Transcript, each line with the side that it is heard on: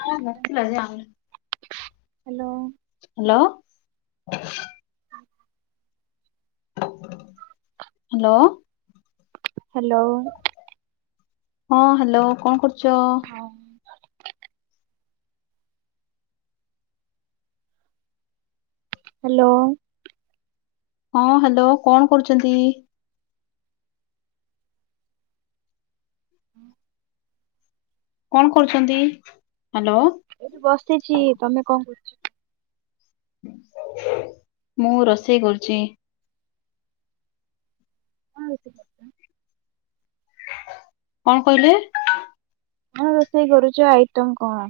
left: ଆମର ନଥିଲା ଯେ ଆଇଁଲୁ
right: ହ୍ୟାଲୋ।
left: ହ୍ୟାଲୋ। ହ୍ୟାଲୋ।
right: ହ୍ୟାଲୋ।
left: ହଁ ହ୍ୟାଲୋ କଅଁ କରୁଛ?
right: ହ୍ୟାଲୋ।
left: ହଁ ହ୍ୟାଲୋ କଣ କରୁଚନ୍ତି?
right: [inaudible]
left: କଣ କରୁଛନ୍ତି ହ୍ୟାଲୋ।
right: ଏଠି ବସିଛି ତମେ କଅଁ କରୁଛ?
left: ମୁ ରୋଷେଇ କରୁଛି।
right: [inaudible]
left: କଣ କହିଲେ?
right: ହଁ ରୋଷେଇ କରୁଛୁ ଆଇଟମ କଣ?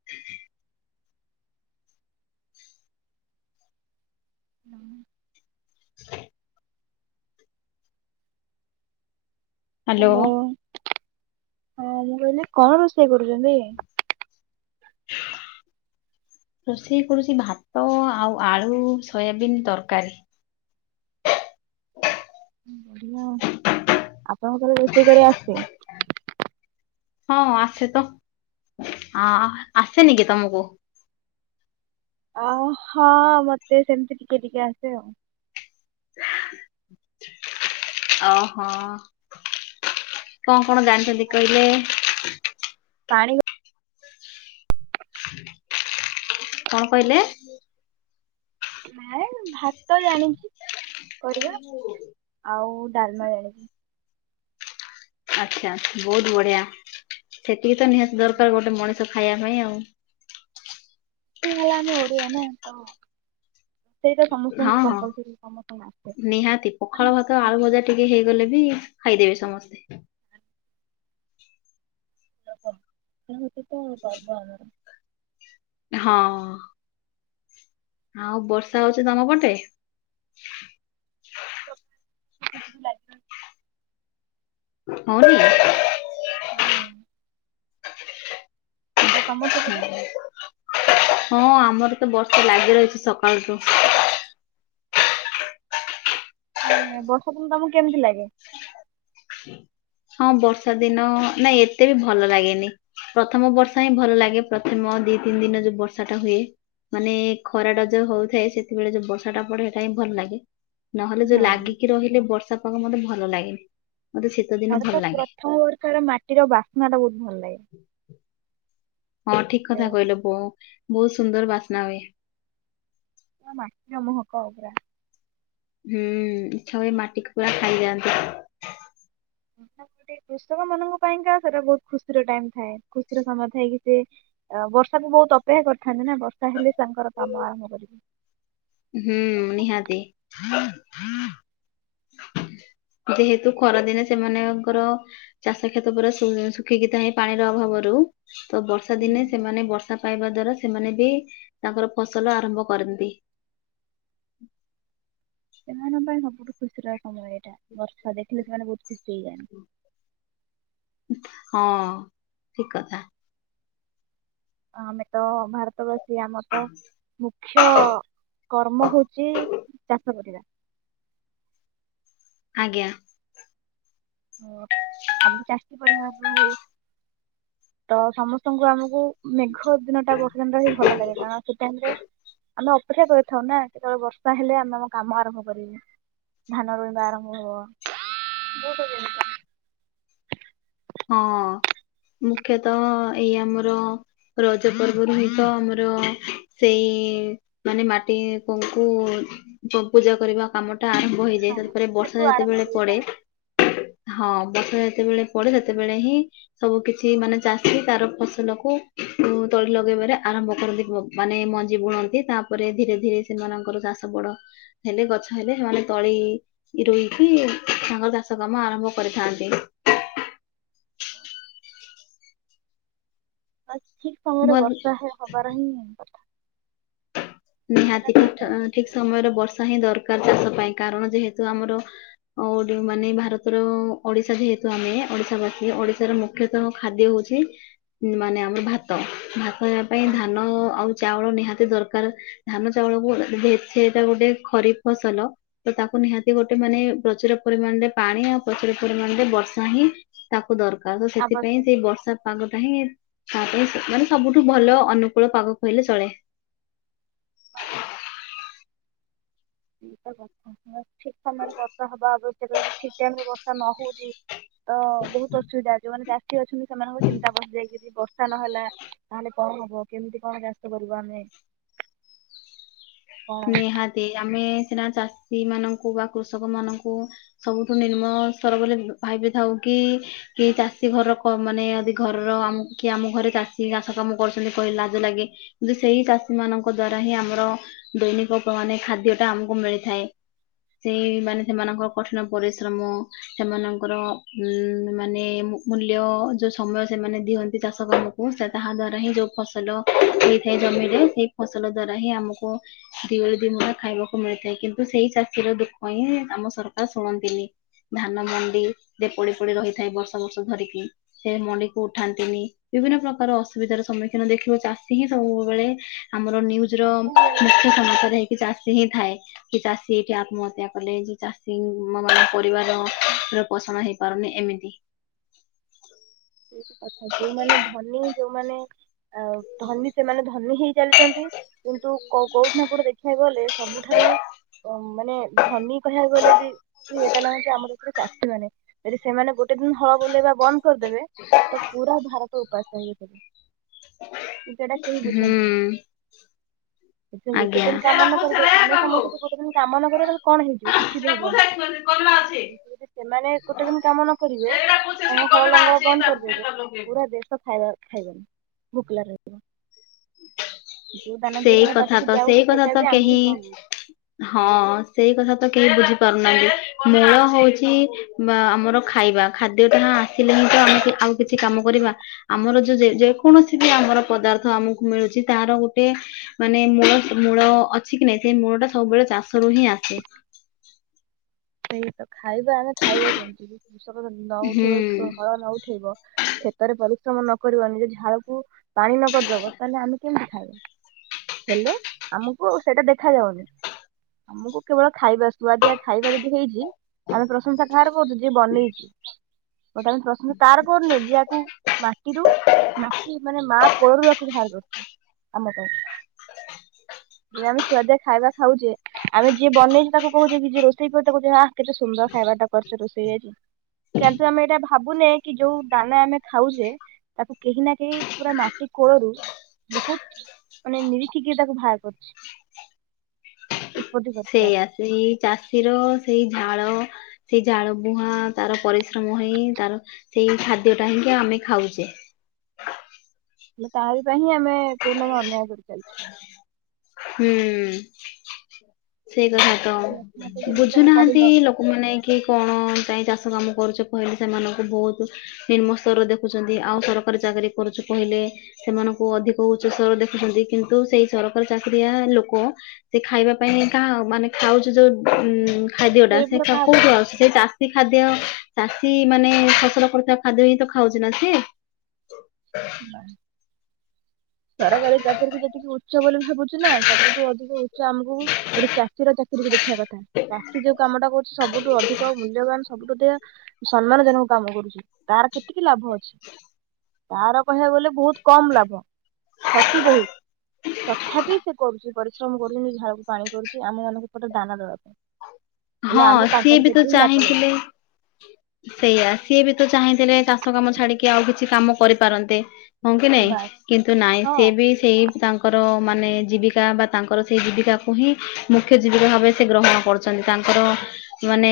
left: [inaudible]
right: [inaudible]
left: [inaudible]
right: ହ୍ୟାଲୋ ହଁ ମୁଁ କହିଲି କଣ ରୋଷେଇ କରୁଛନ୍ତି? [inaudible]
left: ରୋଷେଇ କରୁଛି ଭାତ ଆଉ ଆଳୁ ସୋୟାବିିନ ତରକାରୀ।
right: ବଢିଆ ଆ ଆପଣଙ୍କୁ ରୋଷେଇ କରିଆ ଆସଛି-?
left: ହଁ ଆସେ ତ ଆସେନି କି ତମକୁ।
right: ଅ ହଁ ମତେ ସେମିତି ଟିକେ ଟିକେ ଆସେ ଆଉ।
left: ଓହୋ କଣ କଣ ଜାଣି ଏକ ମିତି କହିଲେ?
right: ପାଣି କ
left: କଣ କହିଲେ।
right: ନାଇଁ ଭାତ ଜାଣିଛି କରିବା ଆଉ ଡାଲମା ଜାଣିଛି।
left: ଆଚ୍ଛା ବହୁତ ବଢିଆ ସେତିକି ତ ନିହାତି ଦରକାର ଗୋଟେ ମଣିଷ ଖାଇବା ପାଇଁ ଆଉ।
right: ହେଲା ଆମେ ଓଡିଆ ନା ତ ସେଇଟା
left: ହଁ
right: ସମସ୍ତଙ୍କୁ
left: ହଁ
right: କମ୍ପଲସରୀ ସମସ୍ତଙ୍କୁ
left: ନିହାତି
right: ଆସେ।
left: ପଖାଳ ଭାତ ଆଳୁ ଭଜା ଟିକେ ହେଇଗଲେ ବି ଖାଇଦେବେ ସମସ୍ତେ।
right: [inaudible]
left: ହଁ। ଆଉ ବର୍ଷା ହଉଛି ତମ ପଟେ।
right: [inaudible]
left: ହଁ ଗି।
right: ହଁ। ଆଉ ତମର ସେ
left: ହଁ ଆମର ତ ବର୍ଷା ଲାଗି ରହିଛି ସକାଳୁଠୁ।
right: ବର୍ଷାଦିନ ତମକୁ କେମିତି ଲାଗେ?
left: ହଁ ବର୍ଷା ଦିନ ନାଇଁ ଏତେ ବି ଭଲ ଲାଗେନି। ପ୍ରଥମ ବର୍ଷା ହିଁ ଭଲ ଲାଗେ ପ୍ରଥମ ଦି ତିନି ଦିନ ଯୋଉ ବର୍ଷା ଟା ହୁଏ। ମାନେ ଖରା ଟା ଯୋଉ ହଉଥାଏ ସେତେବେଳେ ଯୋଉ ବର୍ଷାଟା ପଡେ ହେଟା ହିଁ ଭଲ ଲାଗେ। ନହେଲେ ଯୋଉ
right: ହଁ
left: ଲାଗିକି ରହିଲେ ବର୍ଷା ପାଗ ମତେ ଭଲ ଲାଗେ ମତେ ସେ
right: ମୋତେ ତ ପ୍ରଥମ ବର୍ଷର ମାଟିର ବାସ୍ନା ଟା ବହୁତ ଭଲ ଲାଗେ।
left: ହଁ ଠିକ
right: ସେ
left: କଥା କହିଲ ବୁ ବହୁତ ସୁନ୍ଦର ବାସ୍ନା ହୁଏ।
right: ମାଟିର ମହକ ପୁରା।
left: ଇଚ୍ଛା ହୁଏ ମାଟିକୁ ପୁରା ଖାଇଯାଆନ୍ତି।
right: ଗୋଟେ କୃଷକ ମାନଙ୍କ ପାଇଁକା ସେଟା ବହୁତ ଖୁସି ର ଟାଇମ ଥାଏ ଖୁସିର ସମୟ ଥାଇକି ସେ ଅ ବର୍ଷାକୁ ବହୁତ ଅପେକ୍ଷା କରିଥାନ୍ତି ନା ବର୍ଷା ହେଲେ ତାଙ୍କର କାମ ଆରମ୍ଭ କରି।
left: ହୁଁ ନିହାତି।
right: [inaudible]
left: ଯେହେତୁ ଖରାଦିନେ ସେମାନଙ୍କର। ଚାଷ କ୍ଷେତ ପୁରା ଶୁ ଶୁଖିକି ଥାଏ ପାଣିର ଅଭାବରୁ ତ ବର୍ଷା
right: ହୁଁ।
left: ଦିନେ ସେମାନେ ବ ଆ ପାଇବା ଦ୍ଵାରା ସେମାନେ ବି ତାଙ୍କର ଫସଲ ଆରମ୍ଭ କରନ୍ତି। ହ।
right: ସେମାନଙ୍କ ପାଇଁ ସବୁଠୁ ଖୁସିର ସମୟ ଏଇଟା ବର୍ଷା ଦେଖିଲେ ସେମାନେ ବହୁତ ଖୁସି ହେଇଯାଏନା
left: ହୁଁ। ହଁ ଠିକ କଥା।
right: ଆମେ ତ ଭାରତ ବଷ ସେ ଆମର ତ ମୁଖ୍ୟ କର୍ମ ହଉଚି ଚାଷ କରିବା।
left: ଆଜ୍ଞା।
right: ହ ଆମର ଚାଷୀ ପରିବାର ରୁ ତ ସମସ୍ତଙ୍କୁ ଆମକୁ। ମେଘ ଦିନ ଟା ବର୍ଷା [unintelligible] ଭଲ ଲାଗେ କାରଣ ସେ ଟାଇମରେ ଆମେ ଅପେକ୍ଷା କରିଥାଉ ନା କେତେବେଳେ ବର୍ଷା ହେଲେ ଆମେ ଆମ କାମ ଆରମ୍ଭ କରିବୁ ଧାନ ରୋଇବା ଆରମ୍ଭ ହବ। [inaudible]
left: ହଁ ମୁଖ୍ୟତଃ ଏଇ ଆମର। ରଜ ପର୍ବରୁୁ ହିଁ ତ ଆମର ସେଇ। ମାନେ ମାଟି କଙ୍କୁ ପୂଜା କରିବା କାମ ଟା ଆର ମ୍ଭ ହେଇ
right: ହଁ
left: ଯାଏ ତାପରେ
right: ସେଠୁ
left: ବର୍ଷା
right: ଆରମ୍ଭ
left: ଯେତେବେଳେ
right: ହୁଏ ନା
left: ପଡେ ହଁ ବର୍ଷା ଯେତେବେଳେ ପଡେ। ସେତେବେଳେ ହିଁ। ସବୁ କିଛି ମାନେ ଚାଷୀ ତାର ଫସଲ କୁ ତଳି ଲଗେଇବାରେ ଆରମ୍ଭ କରନ୍ତି ପୁଅକୁ। ମାନେ ମଞ୍ଜି ବୁଣନ୍ତି ତାପରେ ଧୀରେ ଧୀରେ ସେମାନଙ୍କର ଚାଷ ବଡ ହେଲେ ଗଛ ହେଲେ ସେମାନେ ତଳି ରୋଇକି ତାଙ୍କର ଚାଷ କାମ ଆରମ୍ଭ କରିଥାନ୍ତି।
right: ହଁ। ଆଜି କଣ ଗୋଟେ
left: ଭଲ
right: ବର୍ଷା ହବାର ହିଁ କଥା। ନହେଲେ
left: ନିହାତି ଠିକ୍
right: ତାହେଲେ
left: ଠିକ୍
right: ଗୋଟେ
left: ସମୟରେ ବର୍ଷା ହିଁ ଦରକାର ଚାଷ ପାଇଁ କାରଣ ଯେହେତୁ ଆମର। ଓଡି ମାନେ ଭାରତର ଓଡିଶା ଯେହେତୁ ଆମେ ଓଡିଶା ବାସୀ ଓଡିଶାର ମୁ। ମୁଖ୍ୟତଃ ଖାଦ୍ୟ ହଉଛି ମାନେ ଆମର ଭାତ ଭା ତ ହେବା ପାଇଁ
right: ହଁ
left: ଧାନ ଆଉ ଚାଉଳ ନିହାତି ଦରକାର। ଧାନ ଚାଉଳକୁ ଏଭେ ଏତେ ଏତେ ଗୋଟେ ଖରିପ୍ ଫସଲ। ତ ତାକୁ ନିହାତି ଗୋଟେ ମାନେ ପ୍ରଚୁର ପରିମାଣରେ ପାଣି ଆଉ ପ୍ରଚୁର ପରିମାଣରେ ବର୍ଷା ହିଁ ତାକୁ ଦରକାର ତ ସେଥିପାଇଁ
right: ଆବଶ୍ୟକ
left: ସେଇ ବର୍ଷା ପାଗଟା ହିଁ ତା ପାଇଁ ମାନେ ସବୁଠୁ ଭଲ ଅନୁକୂଳ ପାଗ କହିଲେ ଚଳେ।
right: ଏଇଟା କଥା ଠିକ୍ ସମୟରେ ବର୍ଷା ହେବା ଆବଶ୍ୟକ ଯଦି ଠିକ୍ ଟାଇମ ରେ ବର୍ଷା ନ ହଉଛି। ତ ବହୁତ୍ ଅସୁବିଧା ଯୋଉମାନେ ଚାଷୀ ଅଛନ୍ତି ସେମାନଙ୍କ ଚିନ୍ତା ପଶିଯାଇଛି ଏଠି କ ତା ନହେଲା ତାହେଲେ କଣ ହବ କେମିତି କଣ ଚାଷ କରିବା ଆମେ। କଣ
left: ନିହାତି ଆମେ ସିନା ଚାଷୀ ମାନଙ୍କୁ ବା କୃଷକ ମାନଙ୍କୁ ସବୁଠୁ ନିମ୍ମ ସ୍ତର ବୋଲି ଭାବିଥାଉ କି କି ଚାଷୀ ଘରର କ ମାନେ ଯଦି ଘରର ଆମକୁ କି ଆମ ଘରେ ଚାଷୀ ଚାଷ କାମ କରୁଚନ୍ତି କହିଲେ ଲାଜ ଲାଗେ। କିନ୍ତୁ ସେଇ ଚାଷୀ ମାନଙ୍କ ଦ୍ଵାରା ହିଁ ଆମର ଦୈନିକ ପ୍ରମାଣେ ଖାଦ୍ୟ ଟା ଆମକୁ ମିଳିଥାଏ। ସେଇ ମାନେ ସେମାନଙ୍କ କଠିନ ପରିଶ୍ରମ। ସେମାନଙ୍କର ଉଁ ମାନେ ମୂଲ୍ୟ ଯୋଉ ସମୟ ସେମାନେ ଦିଅନ୍ତି ଚାଷ କାମ କୁ ସେ ତାହା ଦ୍ୱାରା ହିଁ ଯେଉଁ ଫସଲ ହୋଇଥାଏ ଜମିରେ ସେଇ ଫସଲ ଦ୍ୱାରା ହିଁ ଆମକୁ ଦି ଓଳି ଦିଇ ମୁଠା ଖାଇବାକୁ ମିଳିଥାଏ କିନ୍ତୁ ସେଇ ଚାଷୀର ଦୁଃଖ ହିଁ ଆମ ସରକାର ଶୁଣନ୍ତିନି। ଧାନ ମଣ୍ଡି ଯେ ପଡି ପଡି ରହିଥାଏ ବର୍ଷ ବର୍ଷ ଧରିକି। ସେ ମଣ୍ଡିକୁ ଉଠାନ୍ତିନି ବିଭିନ୍ନ ପ୍ରକାର ଅସୁବିଧାର ସମ୍ମୁଖୀନ ଦେଖିବ ଚାଷୀ ହିଁ ସବୁବେଳେ ଆମର ନ୍ୟୁଜୁ ର
right: ସବୁବେଳେ
left: ମୁଖ୍ୟ ସମାଚାର ହେଇକି ଚାଷୀ ହିଁ ଥାଏ। କି ଚାଷୀ ଏଠି ଆତ୍ମହତ୍ୟା କଲେ କି ଚାଷୀ ମମାନେ ପରିବାର ପୋଷଣ ହେଇ ପାରୁନି ଏମିତି।
right: ସେ କଥା ଯୋଉମାନେ ଧନୀ ଯୋଉମାନେ ଆଉ ଧନୀ ସେମାନେ ଧନୀ ହେଇ ଚାଲିଚନ୍ତି। କିନ୍ତୁ କୋ କୋଉଠି ନା କୋଉଠି ଦେଖିବାକୁ ଗଲେ ସବୁଠାରୁ ମାନେ ଧନୀ କହିବାକୁ ଗଲେ ଯେ କି ଏଟା ହେଲାନି ଯେ ଆମ ଦୁଃଖରେ ଚାଷୀ ମାନେ ଯଦି ସେମାନେ ଗୋଟେ ଦିନ ହଳ ବୁଲେଇବା ବନ୍ଦ କରିଦେବେ।
left: ହ।
right: ତ ପୁରା ଭାରତ ଉପାସ ରହିବେ ତ। ସେଟା କେହି ବୁଝନ୍ତି
left: ହୁଁ
right: ନି। ସେଥିରେ ଗୋଟେ
left: ଆଜ୍ଞା।
right: ଦିନ
left: ସେଇ
right: କାମ ନ କରିବେ ଆମେ ସମସ୍ତେ ଗୋଟେ ଦିନ କାମ ନ କରିବା କଣ ହେଇଯିବ କିଛି ବି ହବନି।
left: କଲରା ଅଛି।
right: କିନ୍ତୁ ଯଦି ସେମାନେ ଗୋଟେ ଦିନ କାମ ନ କରିବେ ଆମ ହଳ ଲଙ୍ଗଳ ବନ୍ଦ କର ସେଇପରା ପୁରା ଦେଶ ଖାଇବା ଖାଇବନି ଭୋକିଲା ରହିିଯିବ। ଯୋଉ ଦାନା ଟିକେ ତମ
left: କଥା
right: ପାଟିକି
left: ତ ସେଇ
right: ଯାଉଚି
left: କଥା
right: ସେଟା
left: ତ
right: ବି ଆମକୁ
left: କେହି
right: ପାଉନି।
left: ହଁ ସେଇ କଥା ତ କେହି ବୁଝିପାରୁନାହାନ୍ତି। ମେଳ ହୋଉଛି ବା ଆମର ଖାଇବା ଖାଦ୍ୟ ଟା ଆସିଲେ ହିଁ ତ ଆମେ ଆଉ କିଛି କାମ କରିବା। ଆମର ଯେ ଯୋଉ ଯେକୌଣସି ବି ଆମର ପଦାର୍ଥ ଆମକୁ ମିଳୁଛି ତହାର ଗୋଟେ ମାନେ ମୂଳ ମୂଳ ଅଛି କି ନାଇଁ ସେ ମୂଳ ଟା ସବୁବେଳେ ଚାଷରୁ ହିଁ ଆସେ।
right: ସେଇ ତ ଖାଇବା ଆମେ ଖାଇବା କେମତି କୃଷକ ନ
left: ହୁଁ।
right: ଉଠେଇବ ହଳ ନ ଉଠେଇବ କ୍ଷେତରେ ପରିଶ୍ରମ ନ କରିବ ନିଜ ଝାଳକୁ ପାଣି ନ କରିଦବ ତାହେଲେ ଆମେ କେମିତି ଖାଇବା। ହେଲେ ଆମକୁ ସେଇଟା ଦେଖା ଯାଉନି, ଆମକୁ କେବଳ ଖାଇବା ସୁଆଦିଆ ଖାଇବା ଯଦି- ହେଇଛି ଆମେ ପ୍ରଶଂସା କାହାର କରୁଛୁ ଯିଏ ବନେଇଛି। ଗୋଟେ ପ୍ରସଂଶା କାର କରୁନେ ଜିଆକୁ ମାଟିରୁ ମାଟି ମାନେ ମା କୋଳରୁ ଆକୁ ବାହାର କରୁଛି ଆମର ଯେବେ ଆମେ ସୁଆଦିଆ ଖାଇବା ଖାଉଛେ, ଆମେ ଯିଏ ବନେଇଛେ ତାକୁ କହୁଛେ କି ଯିଏ ରୋ ସେଇ ପଟେ କହୁଛି ଆ କେତେ ସୁନ୍ଦର ଖାଇବାଟା କରିଛ ରୋଷେଇ ଆଜି। କିନ୍ତୁ ଆମେ ଏଇଟା ଭାବୁନେ କି ଯୋଉ ଦାନା ଆମେ ଖାଉଛେ ତାକୁ କେହି ନା କେହି ପୁରା ମାଟି କୋଳରୁ ବହୁତ ମାନେ ନିରୀକ୍ଷିକି ତାକୁ ବାହାର କରିଛି।
left: ସେଇଆ ସେଇ ଚାଷୀର ସେଇ ଝାଳ ସେଇ ଝାଳ ବୁହାଁ ତାର ପରିଶ୍ରମ ହେଇ ତାର ସେଇ ଖାଦ୍ୟ ଟା ହିଁକି ଆମେ ଖାଉଛେ।
right: ହେଲେ ତାରି ପାଇଁ ହିଁ ଆମେ କୋଉ ଦିନ ଆମେ ଅନ୍ୟାୟ କରି ଚାଲିଛୁ।
left: ହୁଁ ସେଇ କଥା ତ
right: ମତେ ଯେମିତି ତମେ
left: ବୁଝୁନାହାନ୍ତି
right: କହିଲ
left: ଲୋ ଲୋକ ମାନେ କି କଣ ଯାଇ ଚାଷ କାମ କରୁଛ କହିଲେ ସେମାନଙ୍କୁ ବୋହୁତ୍ ନିମ୍ନ ସ୍ତର ଦେଖୁଛନ୍ତି ଆଉ ସରକାରୀ ଚାକିରି କରୁଛୁ କହିଲେ ସେମାନଙ୍କୁ ଅଧିକ ଉଚ୍ଚସ୍ତର ଦେଖୁଛନ୍ତି କିନ୍ତୁ ସେଇ ସରକାର ଚାକିରିଆ ଲୋକ ସେ ଖାଇବା ପାଇଁ ତାହା ମାନେ ଖାଉଛି ଯୋଉ ଉଁ ଖାଦ୍ୟଟା
right: ନିର୍ଭର
left: ସେଠା
right: କାହା ଉପରେ
left: କୋଉଠୁ ଆସୁଚି
right: କରୁଛନ୍ତି
left: ତା ସେ ଖାଦ୍ୟ ଚାଷୀ ମାନେ ଫସଲ କରୁଥିବା ଖାଦ୍ୟ ହିଁ ତ ଖାଉଛି ନା ସିଏ?
right: ବା ସରକାରୀ ଚାକିରୀକୁ ଯେତିକି ଉଚ୍ଚ ବୋଲି ଭାବୁଛିୁ ନା ସବୁଠୁ ଅଧିକ ଉଚ୍ଚ ଆମକୁ ଗୋଟେ ଚାଷୀର ଚାକିରିୀକୁ ଦେଖିବା କଥା। ଚାଷୀ ଯୋଉ କାମଟା କରୁଛି ସବୁଠୁ ଅଧିକ ମୂଲ୍ୟବାନ ସବୁଠୁ ଅଧିକ ସମ୍ମାନ ଜନକ କାମ କରୁଛି ତାର କେତିକି ଲାଭ ଅଛି। ତାର କହିବାକୁ ଗଲେ ବୋହୁତ୍ କମ ଲାଭ କ୍ଷତି ବୋହୁତ୍। ତଥାପି ସେ କରୁଛି ବ ପରିଶ୍ରମ କରୁଛନ୍ତି ଝାଳ କୁ ପାଣି କରୁଛି ଆମେ ମାନଙ୍କୁ ପେଟରେ ଦାନା ଦେବା ପାଇଁ। ହେଲେ
left: ହଁ
right: ଆମେ
left: ସିଏ
right: ତାଙ୍କର
left: ବି ତ
right: କେତେ ହିଁ ଲାତ
left: ଚାହିଁଥିଲେ
right: ଲଗୁଛୁ
left: ସେଇଆ ସିଏ ବି ତ ଚାହିଁଥିଲେ ଚାଷ କାମ ଛାଡିକି ଆଉ କିଛି କାମ କରିପାରନ୍ତେ। ହଁ କି ନାଇଁ
right: ବାସ୍
left: କିନ୍ତୁ ନାଇଁ
right: ହଁ
left: ସେଏ ବି ସେଇ ତାଙ୍କର ମାନେ ଜୀବିକା ବା ତାଙ୍କର ସେହି ଜୀବିକାକୁ ହିଁ ମୁଖ୍ୟ ଜୀବିକା ଭାବେ ସେ ଗ୍ରହଣ କରୁଛନ୍ତି। ତାଙ୍କର ମାନେ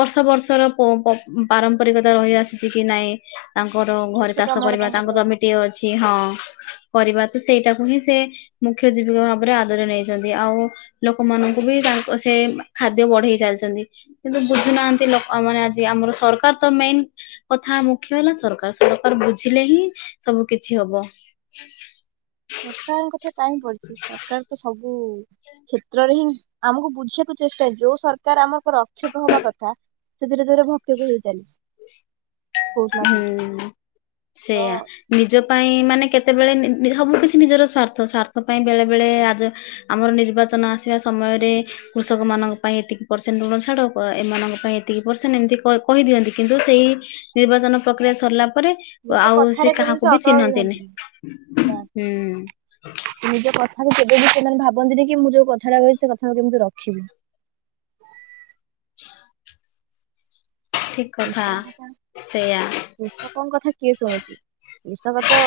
left: ବର୍ଷ ବର୍ଷର ପ ପ-ପାରମ୍ପରିକତା ରହିଆସିଛି କି ନାଇଁ ତାଙ୍କର ଘରେ
right: କେତେ
left: ଚାଷ
right: ପ୍ରମାଣ
left: କରିବା ତାଙ୍କ
right: ତାଙ୍କର
left: ଜମିଟିଏ ଅଛି ହଁ କରିବା ତ ସେଇଟାକୁ ହିଁ ସେ ମୁଖ୍ୟ ଜୀବିକା ଭାବରେ ଆଦର ନେଇଛନ୍ତି ଆଉ ଲୋକମାନଙ୍କୁ ବି ତାଙ୍କ ସେ ଖାଦ୍ୟ ବଢେଇ ଚାଲିଛନ୍ତି କିନ୍ତୁ ବୁଝୁନାହାନ୍ତି ଲ ମାନେ ଆଜି ଆମର ସରକାର ତ ମେନ୍ କଥା ମୁଖ୍ୟ ହେଲା ସରକାର ସରକାର ବୁଝିଲେ ହିଁ ସବୁ କିଛି ହବ।
right: ସରକାରଙ୍କ କଥା କାହିଁ ପଡିଛି ସରକାର ତ ସବୁ କ୍ଷେତ୍ରରେ ହିଁ, ଆମକୁ ବୁଝିବାକୁ ଚେଷ୍ଟା ଯୋଉ, ସରକାର ଆମରକ, ରକ୍ଷକ ହବା କଥା ସେ ଧୀରେ ଧୀରେ ଭକ୍ଷକ ହେଇ ଚାଲିଛି, କୋଉଠି ନା କୋଉଠି।
left: ହୁଁ।
right: ତ
left: ସେଇଆ ନିଜ ପାଇଁ ମାନେ କେତେବେଳେ ନି-ନିଜ ସବୁ କିଛି ନିଜର ସ୍ଵାର୍ଥ। ସ୍ୱାର୍ଥ ପାଇଁ ବେଳେ ବେଳେ ଆଜ ଆମର ନିର୍ବାଚନ ଆସିବା ସମୟରେ କୃଷକ ମାନଙ୍କ ପାଇଁ ଏତିକି ପରସେଣ୍ଟ ଋଣ ଛାଡ। ଏମାନଙ୍କ ପାଇଁ ଏତିକି ପରସେଣ୍ଟ, ଏମିତି କ-କହିଦିଅନ୍ତି। କିନ୍ତୁ ସେଇ ନିର୍ବାଚନ ପ୍ରକ୍ରିୟା ସରିଲା ପରେ
right: ନିଜ
left: ଆଉ, ସେ
right: କଥାରେ କେବେ
left: କାହାକୁ ବି
right: ଅଟଳ
left: ଚିହ୍ନନ୍ତିନି
right: ରୁହନ୍ତିନି। ନା
left: ହୁଁ।
right: ନିଜ କଥାରେ କେବେ ବି ସେମାନେ ଭାବନ୍ତିନି କି, ମୁଁ ଯୋଉ କଥାଟା କହିଛି, ସେ କଥା କେମିତି ରଖିବି?
left: ଠିକ୍।
right: କୃଷକ କଥା, କୃଷକଙ୍କ କଥା କିଏ ଶୁଣୁଚି? କୃଷକ ତ-ଅ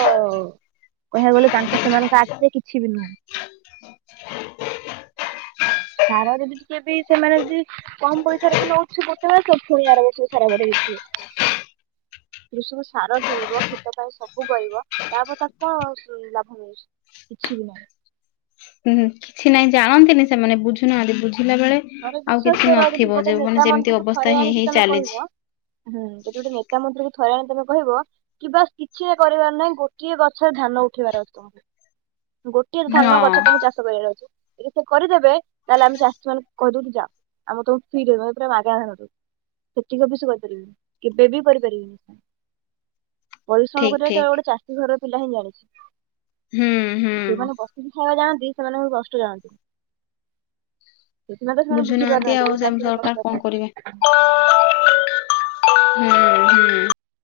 right: କହିଆକୁ ଗଲେ, ତାଙ୍କ ସେମାନଙ୍କ ଆଖିରେ କିଛି ବି ନୁହୁଁ। ସାର ଯଦି ଟିକେବି ସେମାନେ ଯଦି କମ୍ ପଇସାରେ ବି ନଉଛି, ସେ ଗୋଟେ ମାସ। ଫୁଣି ଆର ବର୍ଷକୁ ସାର ବଢେଇ ଦେଇଥିବେ। କୃଷକ ସାର କିଣିବ, କ୍ଷେତ ପାଇଁ ସବୁ କରିବ। ତା'ପରେ ତାକୁ କଣ ସ ଲାଭ ମିଳୁଛି, କିଛି ବି ନାହିଁ।
left: ହୁଁ, ହୁଁ କିଛି ନାହିଁ ଜାଣନ୍ତିନି ସେମାନେ। ବୁଝୁନାହାଁନ୍ତି, ବୁଝିଲା ବେଳେ
right: ଥରେ
left: ଆଉ
right: ବିଶ୍ଵାସ
left: କିଛି
right: କର, ଯଦି
left: ନଥିବ
right: ଗୋଟେ
left: ଯୋଉ ମାନେ
right: ନେତା
left: ଯେମିତି
right: ମନ୍ତ୍ରୀକୁ
left: ଅବସ୍ଥା
right: ଥରେ
left: ହେଇ
right: ଆଣିକି
left: ହେଇ
right: ତମେ
left: ଚାଲିଛି।
right: କହିବ! ହୁଁ, ଯଦି ଗୁଟେ ନେତା ମନ୍ତ୍ରୀକୁ ଥରେଆଣି ତମେ କହିବ! କିବା କିଛି ବି କରିବାର ନାହିଁ। ଗୋଟିଏ ଗଛରେ ଧାନ ଉଠେଇବାର ଅଛି ତମକୁ। ଗୋଟେ ଧାନ
left: ହଁ
right: ଗଛ ତମକୁ ଚାଷ କରିବାର ଅଛି। ଯଦି ସେ କରିଦେବେ, ତାହେଲେ ଆମେ ଚାଷୀ ମାନକୁ କହିଦଉ ତୁ ଯାଅ, ଆମର ତମ ଫ୍ରୀରେ ପୁରା ମାଗେଣା ରେ ଆଣୁଚୁ। ସେତିକ ବି ସେ କରିପାରିବେନି? କେବେ ବି କରିପାରିବେନି ସେ। ପରିଶ୍ରମ
left: ଠିକ
right: କରିବା କେବଳ
left: ଠିକ
right: ଗୋଟେ ଚାଷୀ ଘର ପିଲା ହିଁ ଜାଣିଛି।
left: ହୁଁ ହୁଁ
right: ଯୋଉଁମାନେ ବସ୍ ହଳ ଯାଆନ୍ତି, ସେମାନଙ୍କୁ କଷ୍ଟ ଜାଣନ୍ତି। ସେଥିପାଇଁ ତ ସେମାନେ ବୁଝି
left: ବୁଝୁନାହାନ୍ତି
right: ପାରୁନାହାଁନ୍ତି,
left: ଆଉ
right: ଗୋଟେ
left: ସେ
right: ଚାଷୀ କି
left: ସରକାର
right: କଷ୍ଟ
left: କଣ କରିବେ
right: ଦିଅନ୍ତି।
left: ହୁଁ, ହୁଁ।